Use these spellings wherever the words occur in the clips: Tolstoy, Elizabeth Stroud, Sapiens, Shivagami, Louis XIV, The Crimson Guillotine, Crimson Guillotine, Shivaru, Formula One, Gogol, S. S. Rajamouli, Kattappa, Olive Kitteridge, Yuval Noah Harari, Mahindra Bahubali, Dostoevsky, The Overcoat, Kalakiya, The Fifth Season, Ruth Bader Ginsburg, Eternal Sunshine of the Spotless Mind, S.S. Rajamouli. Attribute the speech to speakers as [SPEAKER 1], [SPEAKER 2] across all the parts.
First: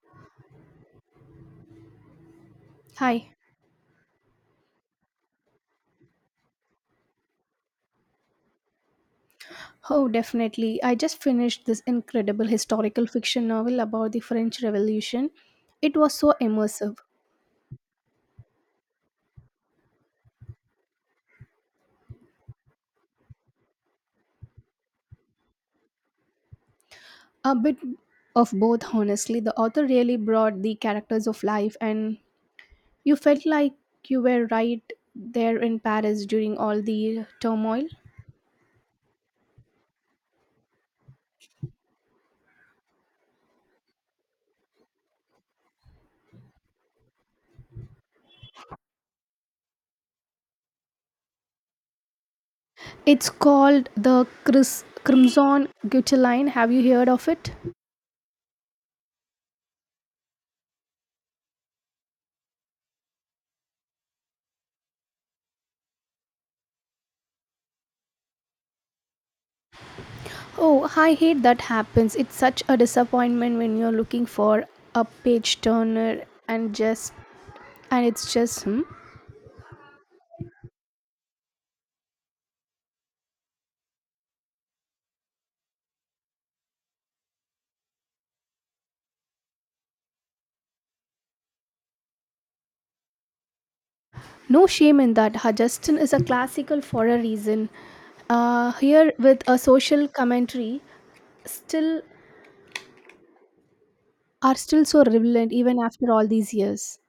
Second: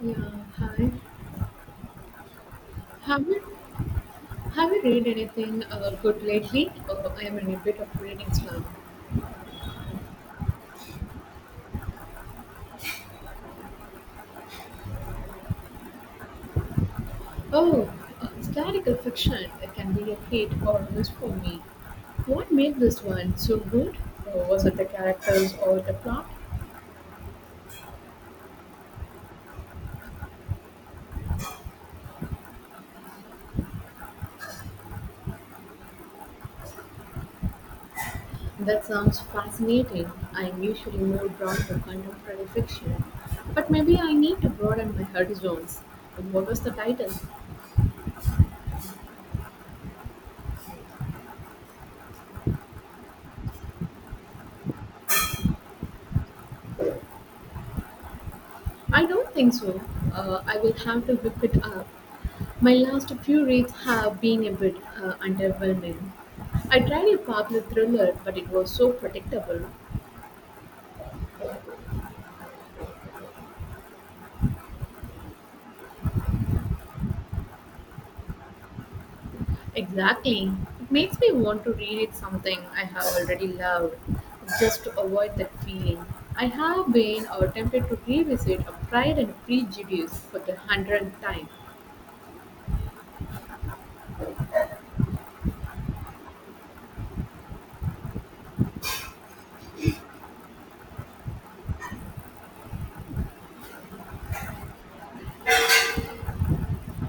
[SPEAKER 1] Yeah, hi. Have
[SPEAKER 2] Hi.
[SPEAKER 1] you have you read anything good lately? Oh, I am in a bit of reading slump.
[SPEAKER 2] Oh, definitely. I just finished this incredible historical fiction novel about the French Revolution. It was so immersive.
[SPEAKER 1] Oh, historical fiction it can be a hit or miss for me. What made this one so good? Was it the characters or the plot?
[SPEAKER 2] A bit of both, honestly. The author really brought the characters of life, and you felt like you were right there in Paris during all the turmoil.
[SPEAKER 1] That sounds fascinating. I am usually more drawn to contemporary fiction, but maybe I need to broaden my horizons. What was the title?
[SPEAKER 2] It's called the Chris. Crimson Guillotine, have you heard of it?
[SPEAKER 1] I don't think so. I will have to whip it up. My last few reads have been a bit underwhelming. I tried a popular thriller, but it was so predictable.
[SPEAKER 2] Oh, I hate that happens. It's such a disappointment when you're looking for a page turner and just and it's just hmm,
[SPEAKER 1] Exactly. It makes me want to read it something I have already loved, just to avoid that feeling. I have been tempted to revisit a Pride and Prejudice for the 100th time.
[SPEAKER 2] no shame in that. Hajastan is a classical for a reason. Here with a social commentary, still are still so relevant even after all these years.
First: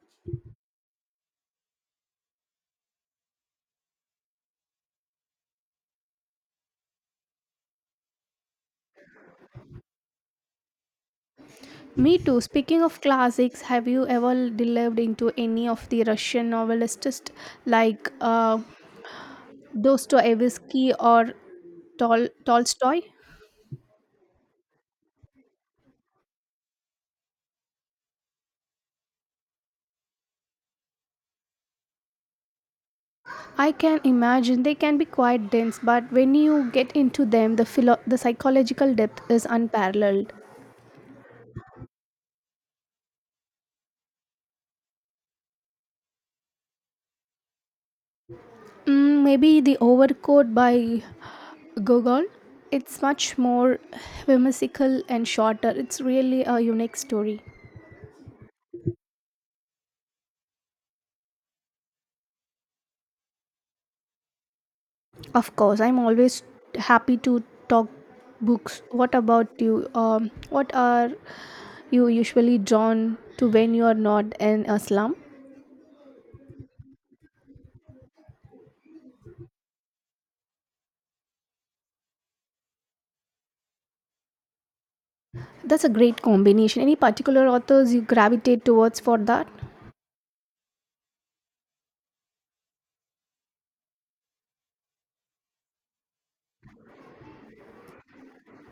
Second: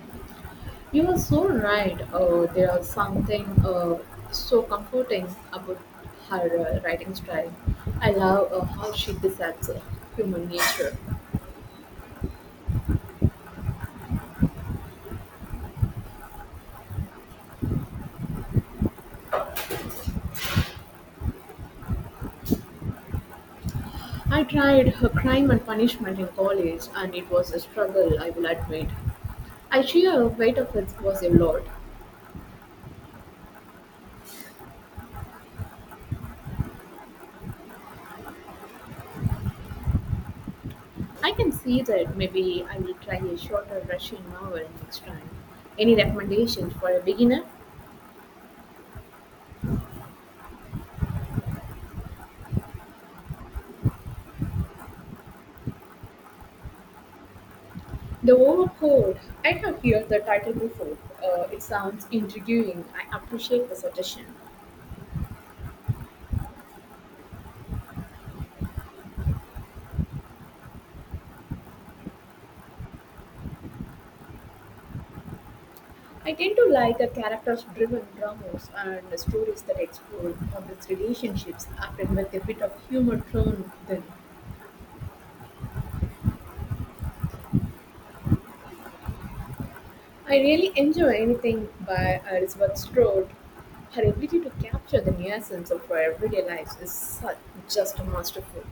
[SPEAKER 1] You are so right. There are something so comforting about her writing style. I love how she dissects human nature.
[SPEAKER 2] Me too. Speaking of classics, have you ever delved into any of the Russian novelists like Dostoevsky or Tolstoy?
[SPEAKER 1] I tried her crime and punishment in college, and it was a struggle, I will admit. I sheer weight of it was a lot.
[SPEAKER 2] I can imagine they can be quite dense, but when you get into them, the the psychological depth is unparalleled.
[SPEAKER 1] I can see that maybe I will try a shorter Russian novel next time. Any recommendations for a beginner?
[SPEAKER 2] Mm, maybe The Overcoat by Gogol. It's much more whimsical and shorter. It's really a unique story.
[SPEAKER 1] The Overcold. I have heard the title before. It sounds intriguing. I appreciate the suggestion.
[SPEAKER 2] Of course, I'm always happy to talk books. What about you? What are you usually drawn to when you are not in a slum?
[SPEAKER 1] I tend to like the characters-driven dramas and the stories that explore complex relationships, often with a bit of humor thrown in.
[SPEAKER 2] That's a great combination. Any particular authors you gravitate towards for that?
[SPEAKER 1] I really enjoy anything by Elizabeth Strode. Her ability to capture the nuisance of our everyday lives is such, just masterful.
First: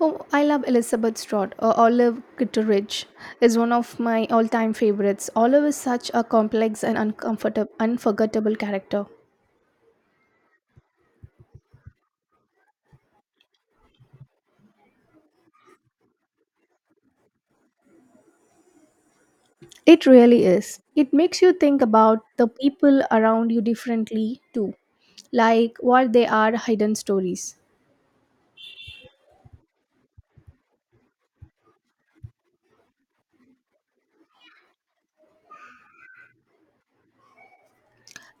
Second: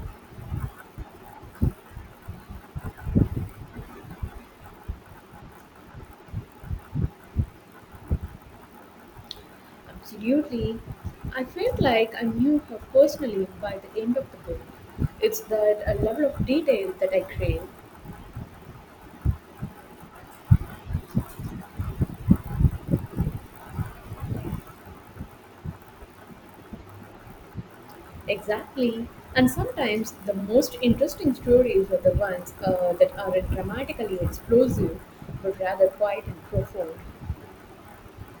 [SPEAKER 2] Oh, I love Elizabeth Stroud. Olive Kitteridge is one of my all-time favorites. Olive is such a complex and uncomfortable, unforgettable character.
[SPEAKER 1] Absolutely. I felt like I knew her personally by the end of the book. It's that a level of detail that I crave.
[SPEAKER 2] It really is. It makes you think about the people around you differently too, like what they are hidden stories.
[SPEAKER 1] Exactly. And sometimes the most interesting stories are the ones that aren't dramatically explosive, but rather quiet and profound.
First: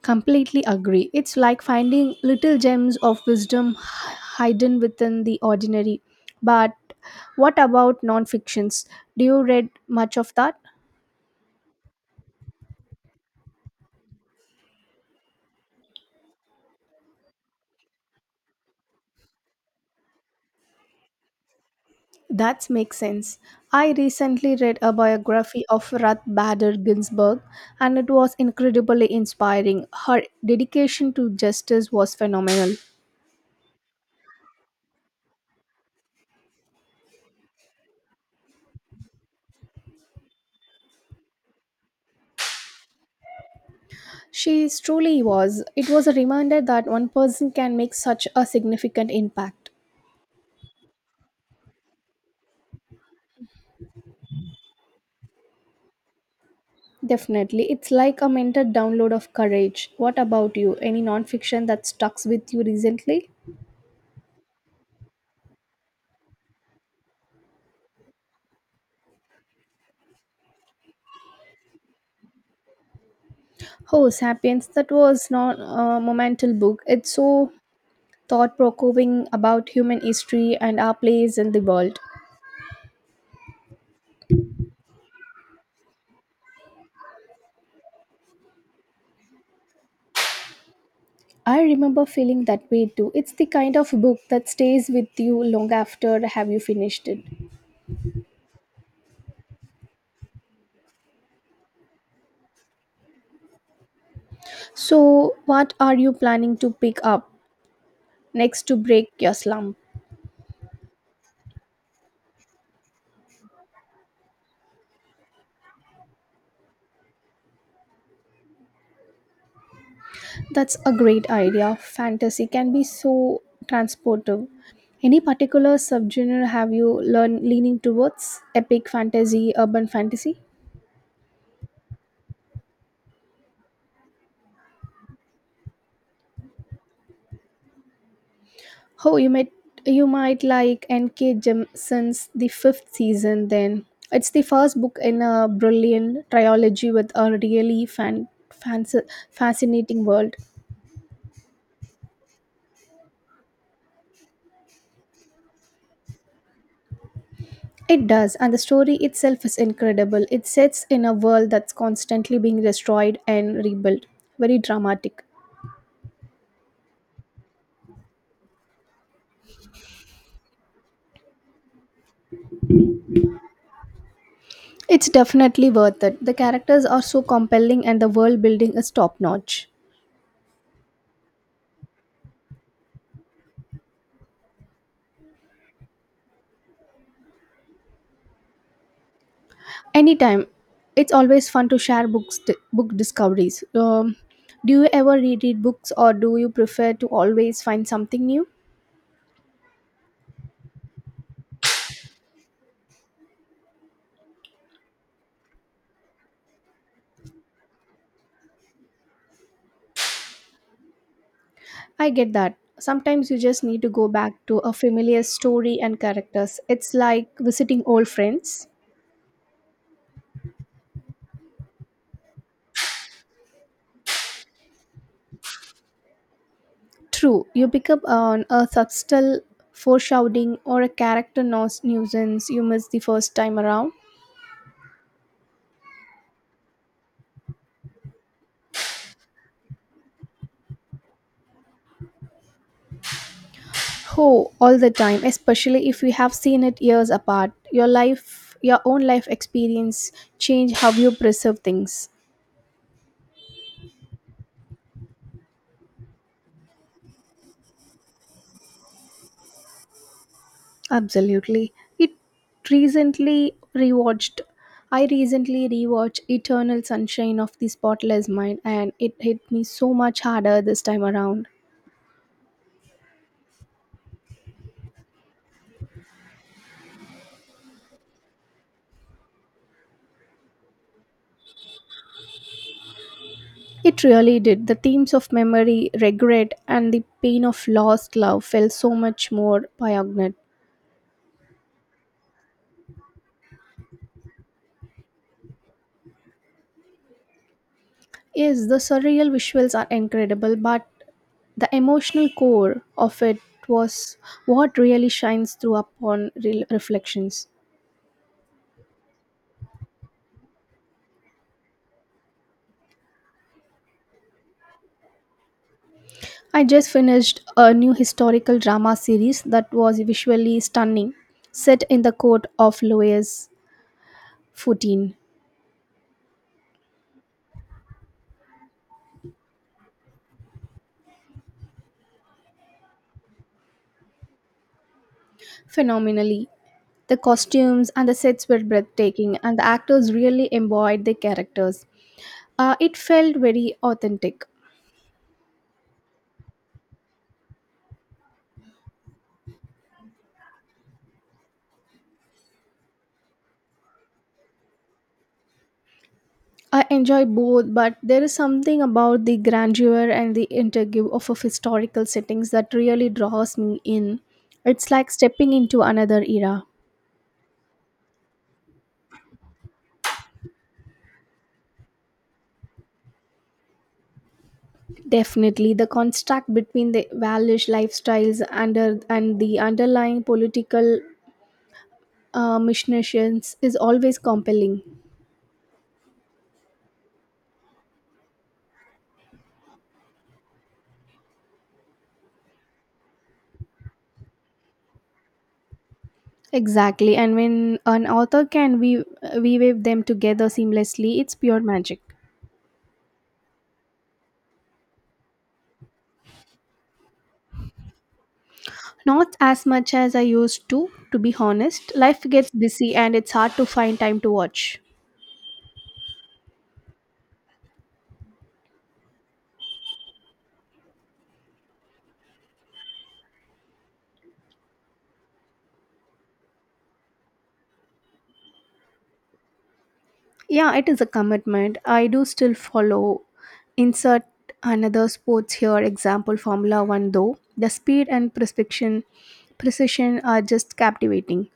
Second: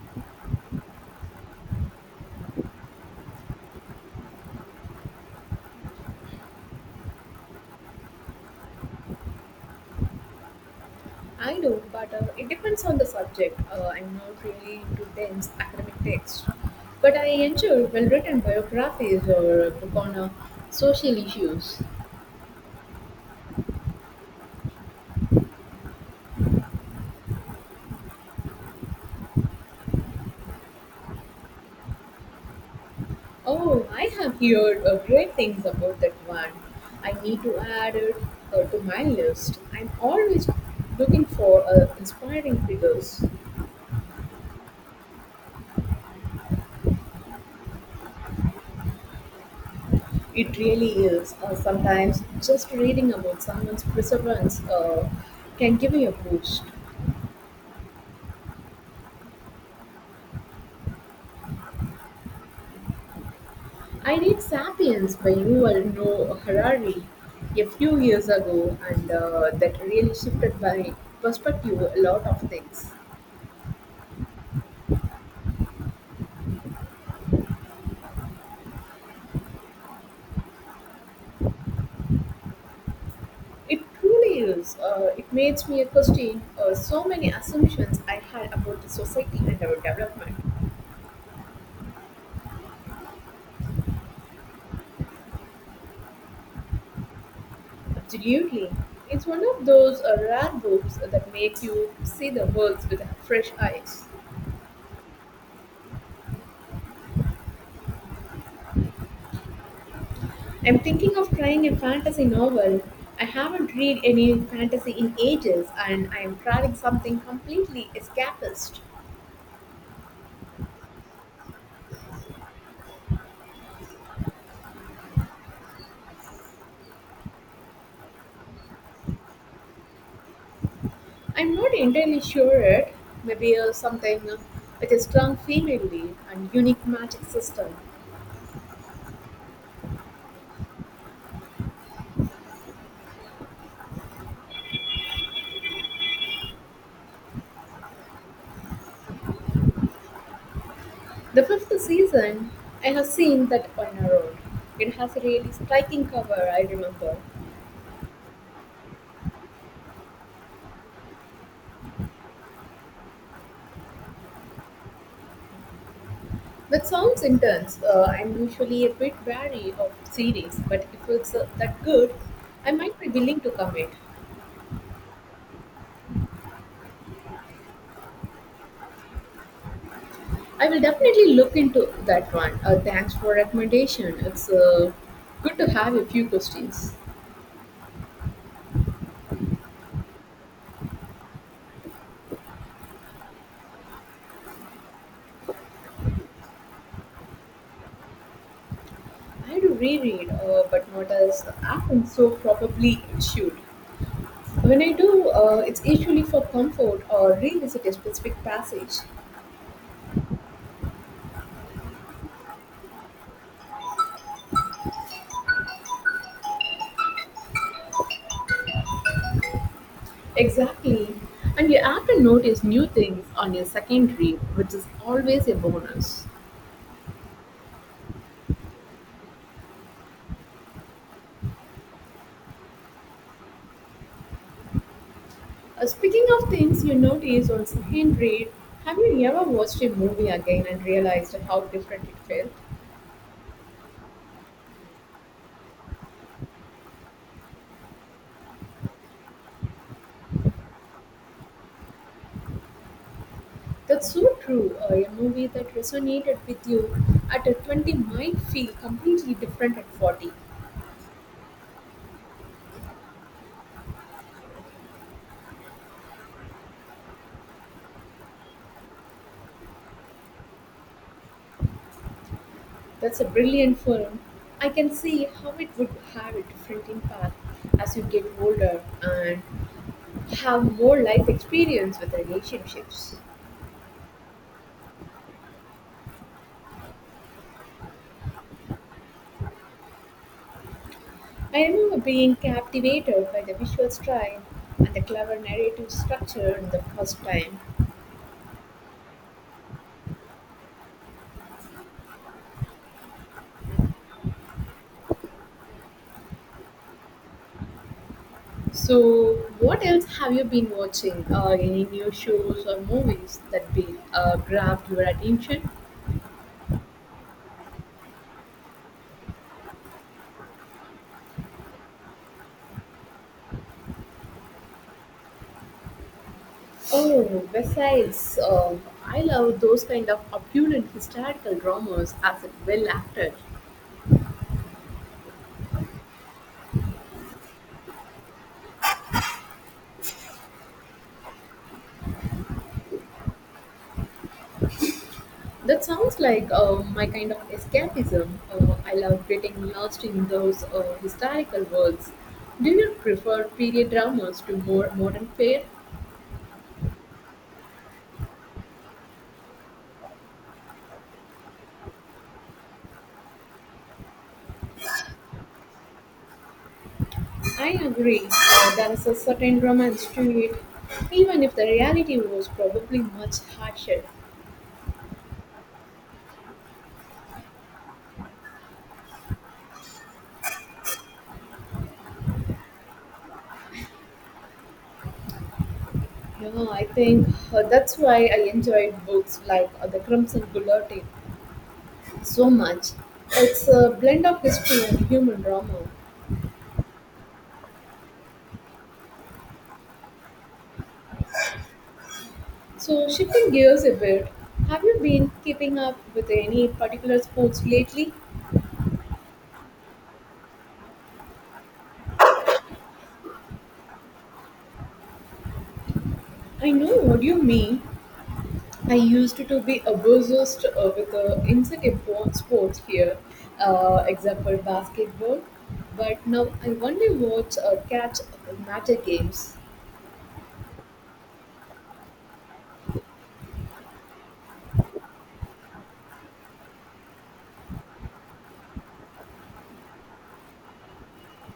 [SPEAKER 2] Completely agree. It's like finding little gems of wisdom hidden within the ordinary. But what about non-fictions? Do you read much of that?
[SPEAKER 1] I know, but it depends on the subject. I'm not really into dense academic texts. But I enjoy well written biographies or a book on social issues.
[SPEAKER 2] That makes sense. I recently read a biography of Ruth Bader Ginsburg and it was incredibly inspiring. Her dedication to justice was phenomenal.
[SPEAKER 1] Oh, I have heard great things about that one. I need to add it to my list. I'm always looking for inspiring figures.
[SPEAKER 2] She truly was. It was a reminder that one person can make such a significant impact.
[SPEAKER 1] It really is. Sometimes just reading about someone's perseverance can give you a boost.
[SPEAKER 2] Definitely. It's like a mental download of courage. What about you? Any nonfiction that stucks with you recently?
[SPEAKER 1] I read *Sapiens* by Yuval Noah Harari a few years ago, and that really shifted my perspective a lot of things.
[SPEAKER 2] Oh, Sapiens, that was not a monumental book. It's so thought provoking about human history and our place in the world.
[SPEAKER 1] It truly is. It makes me question so many assumptions I had about the society and our development.
[SPEAKER 2] I remember feeling that way too. It's the kind of book that stays with you long after have you finished it.
[SPEAKER 1] Absolutely. It's one of those rare books that make you see the world with fresh eyes.
[SPEAKER 2] So, what are you planning to pick up next to break your slump?
[SPEAKER 1] I'm thinking of trying a fantasy novel. I haven't read any fantasy in ages and I am trying something completely escapist.
[SPEAKER 2] That's a great idea. Fantasy can be so transportive. Any particular subgenre have you learned leaning towards? Epic fantasy, urban fantasy?
[SPEAKER 1] I'm not entirely sure it. Maybe something with a strong female lead and unique magic system.
[SPEAKER 2] Oh, you might like N.K. Jemisin's The Fifth Season. Then it's the first book in a brilliant trilogy with a really fascinating world.
[SPEAKER 1] The fifth season, I have seen that on a road. It has a really striking cover, I remember.
[SPEAKER 2] It does, and the story itself is incredible. It sets in a world that's constantly being destroyed and rebuilt. Very dramatic.
[SPEAKER 1] That sounds intense. I'm usually a bit wary of series, but if it's that good, I might be willing to commit.
[SPEAKER 2] It's definitely worth it. The characters are so compelling, and the world building is top notch.
[SPEAKER 1] I will definitely look into that one. Thanks for recommendation. It's good to have a few questions.
[SPEAKER 2] Anytime. It's always fun to share book discoveries. Do you ever reread books or do you prefer to always find something new?
[SPEAKER 1] I do reread, but not as often, so probably it should. When I do, it's usually for comfort or revisit a specific passage.
[SPEAKER 2] I get that. Sometimes you just need to go back to a familiar story and characters. It's like visiting old friends.
[SPEAKER 1] Exactly. And you have to notice new things on your second read, which is always a bonus.
[SPEAKER 2] True, you pick up on a subtle foreshadowing or a character nuisance you missed the first time around.
[SPEAKER 1] Speaking of things you notice on second read, have you ever watched a movie again and realized how different it felt?
[SPEAKER 2] Oh, all the time, especially if we have seen it years apart. Your own life experience change how you perceive things.
[SPEAKER 1] That's so true. A movie that resonated with you at a 20 might feel completely different at 40.
[SPEAKER 2] Absolutely. It recently rewatched I recently rewatched Eternal Sunshine of the Spotless Mind and it hit me so much harder this time around.
[SPEAKER 1] That's a brilliant film. I can see how it would have a different impact as you get older and have more life experience with relationships.
[SPEAKER 2] It really did. The themes of memory, regret and the pain of lost love felt so much more poignant.
[SPEAKER 1] I remember being captivated by the visual style and the clever narrative structure the first time.
[SPEAKER 2] Yes, the surreal visuals are incredible, but the emotional core of it was what really shines through upon reflections.
[SPEAKER 1] So, what else have you been watching? Any new shows or movies that be grabbed your attention?
[SPEAKER 2] I just finished a new historical drama series that was visually stunning, set in the court of Louis XIV.
[SPEAKER 1] Oh, besides, I love those kind of opulent historical dramas as well acted.
[SPEAKER 2] Phenomenally, the costumes and the sets were breathtaking, and the actors really embodied their characters. It felt very authentic.
[SPEAKER 1] That sounds like my kind of escapism. I love getting lost in those historical works. Do you prefer period dramas to more modern fare?
[SPEAKER 2] I enjoy both, but there is something about the grandeur and the interview of historical settings that really draws me in. It's like stepping into another era.
[SPEAKER 1] I agree. There is a certain romance to it, even if the reality was probably much harsher.
[SPEAKER 2] Definitely, the contrast between the Walish lifestyles under, and the underlying political machinations is always compelling.
[SPEAKER 1] Yeah, I think that's why I enjoyed books like The Crimson Guillotine so much. It's a blend of history and human drama.
[SPEAKER 2] Exactly, and when an author can we weave them together seamlessly, it's pure magic.
[SPEAKER 1] So, shifting gears a bit, have you been keeping up with any particular sports lately?
[SPEAKER 2] Not as much as I used to be honest. Life gets busy and it's hard to find time to watch.
[SPEAKER 1] I know what you mean. I used to be obsessed with sports here, example basketball, but now I only watch catch matter games.
[SPEAKER 2] Yeah, it is a commitment. I do still follow. Insert another sports here, example Formula One, though. The precision are just captivating.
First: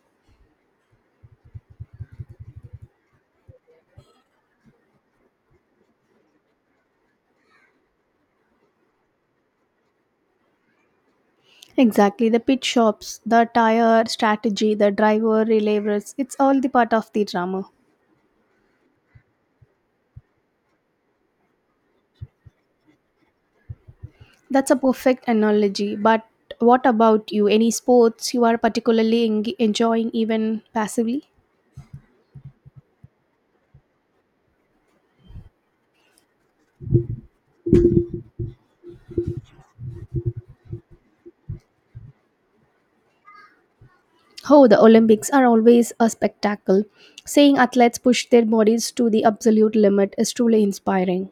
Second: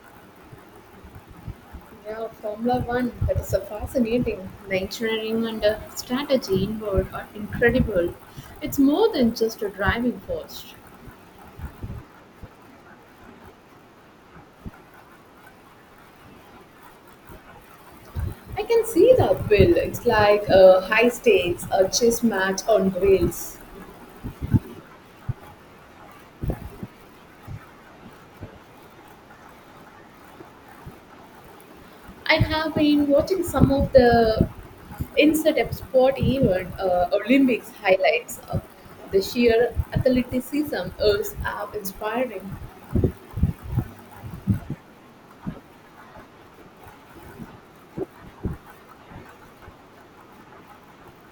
[SPEAKER 1] Yeah, Formula One, that is a fascinating. The engineering and strategy involved are incredible. It's more than just a driving force.
[SPEAKER 2] Exactly, the pit stops, the tire strategy, the driver relevers, it's all the part of the drama.
[SPEAKER 1] I can see the appeal. It's like a high stakes, a chess match on rails.
[SPEAKER 2] That's a perfect analogy. But what about you? Any sports you are particularly eng enjoying, even passively?
[SPEAKER 1] I have been watching some of the insert a sport event Olympics highlights. The sheer athleticism is inspiring.
[SPEAKER 2] Oh, the Olympics are always a spectacle. Seeing athletes push their bodies to the absolute limit is truly inspiring.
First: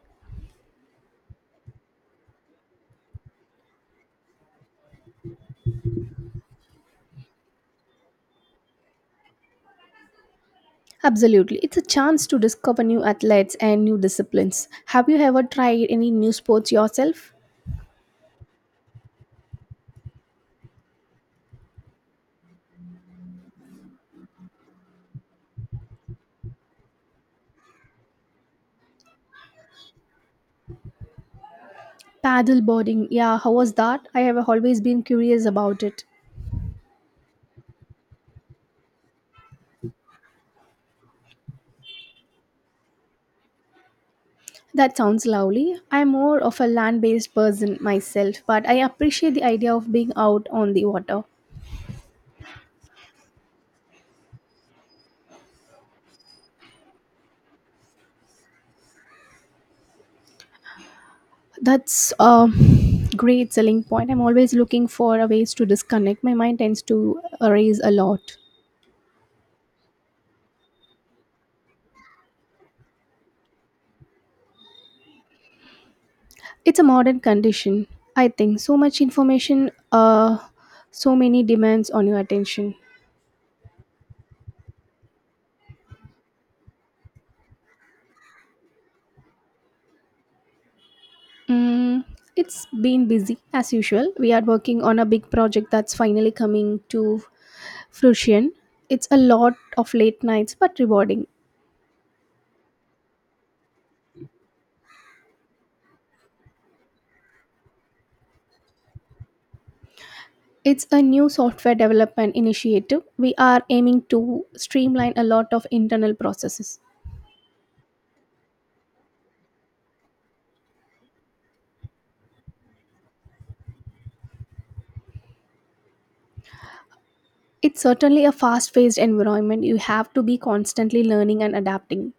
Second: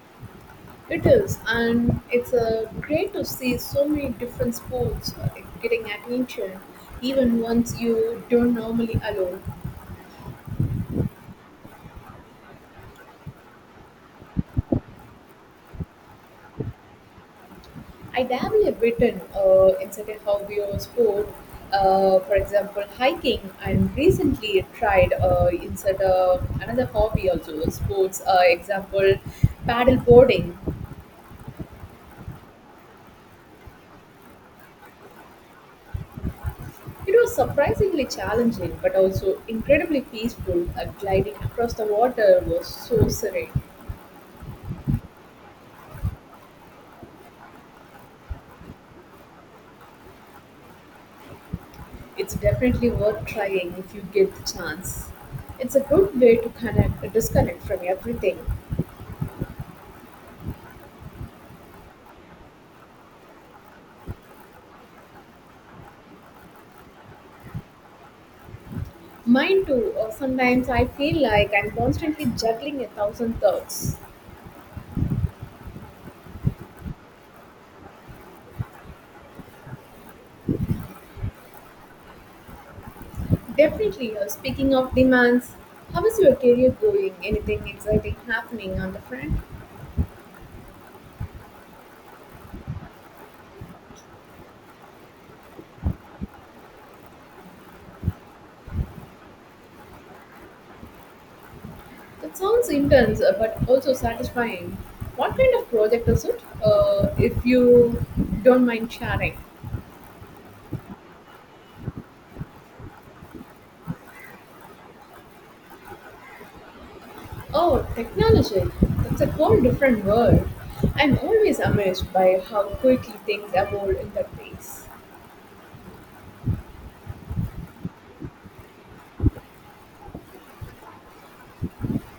[SPEAKER 1] It is, and it's great to see so many different sports getting attention, even ones you don't normally allow.
[SPEAKER 2] Absolutely. It's a chance to discover new athletes and new disciplines. Have you ever tried any new sports yourself?
[SPEAKER 1] I dabble a bit in certain hobby or sport, for example, hiking. And recently tried insert another hobby also, sports. Example, paddle boarding.
[SPEAKER 2] Paddle boarding. Yeah, how was that? I have always been curious about it.
[SPEAKER 1] It was surprisingly challenging, but also incredibly peaceful. Gliding across the water was so serene.
[SPEAKER 2] That sounds lovely. I'm more of a land based person myself, but I appreciate the idea of being out on the water.
[SPEAKER 1] It's definitely worth trying if you get the chance. It's a good way to connect, disconnect from everything.
[SPEAKER 2] That's a great selling point. I'm always looking for a ways to disconnect. My mind tends to erase a lot.
[SPEAKER 1] Mine too. Sometimes I feel like I'm constantly juggling a thousand thoughts.
[SPEAKER 2] It's a modern condition, I think. So much information, so many demands on your attention.
[SPEAKER 1] Definitely. Speaking of demands, how is your career going? Anything exciting happening on the front?
[SPEAKER 2] Mm, it's been busy as usual. We are working on a big project that's finally coming to fruition. It's a lot of late nights but rewarding.
[SPEAKER 1] That sounds intense, but also satisfying. What kind of project is it? If you don't mind sharing.
[SPEAKER 2] It's a new software development initiative. We are aiming to streamline a lot of internal processes.
[SPEAKER 1] Oh, technology. That's a whole different world. I'm always amazed by how quickly things evolve in that space.
[SPEAKER 2] It's certainly a fast paced environment. You have to be constantly learning and adapting.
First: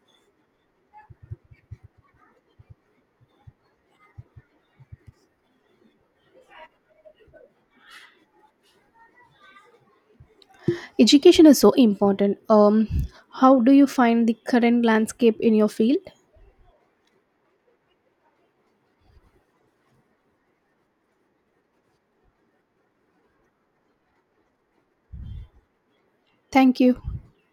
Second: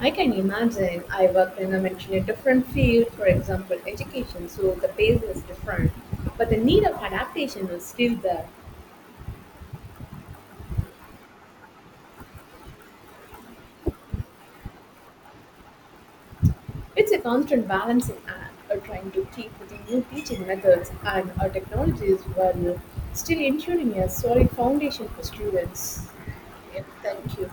[SPEAKER 1] I can imagine. I worked in a much different field, for example, education, so the pace was different. But the need of adaptation was still there.
[SPEAKER 2] Education is so important. How do you find the current landscape in your field?
[SPEAKER 1] It's a constant balancing act, or trying to keep with the new teaching methods and our technologies while still ensuring a solid foundation for students.
[SPEAKER 2] Thank
[SPEAKER 1] Yeah,
[SPEAKER 2] you.
[SPEAKER 1] thank you.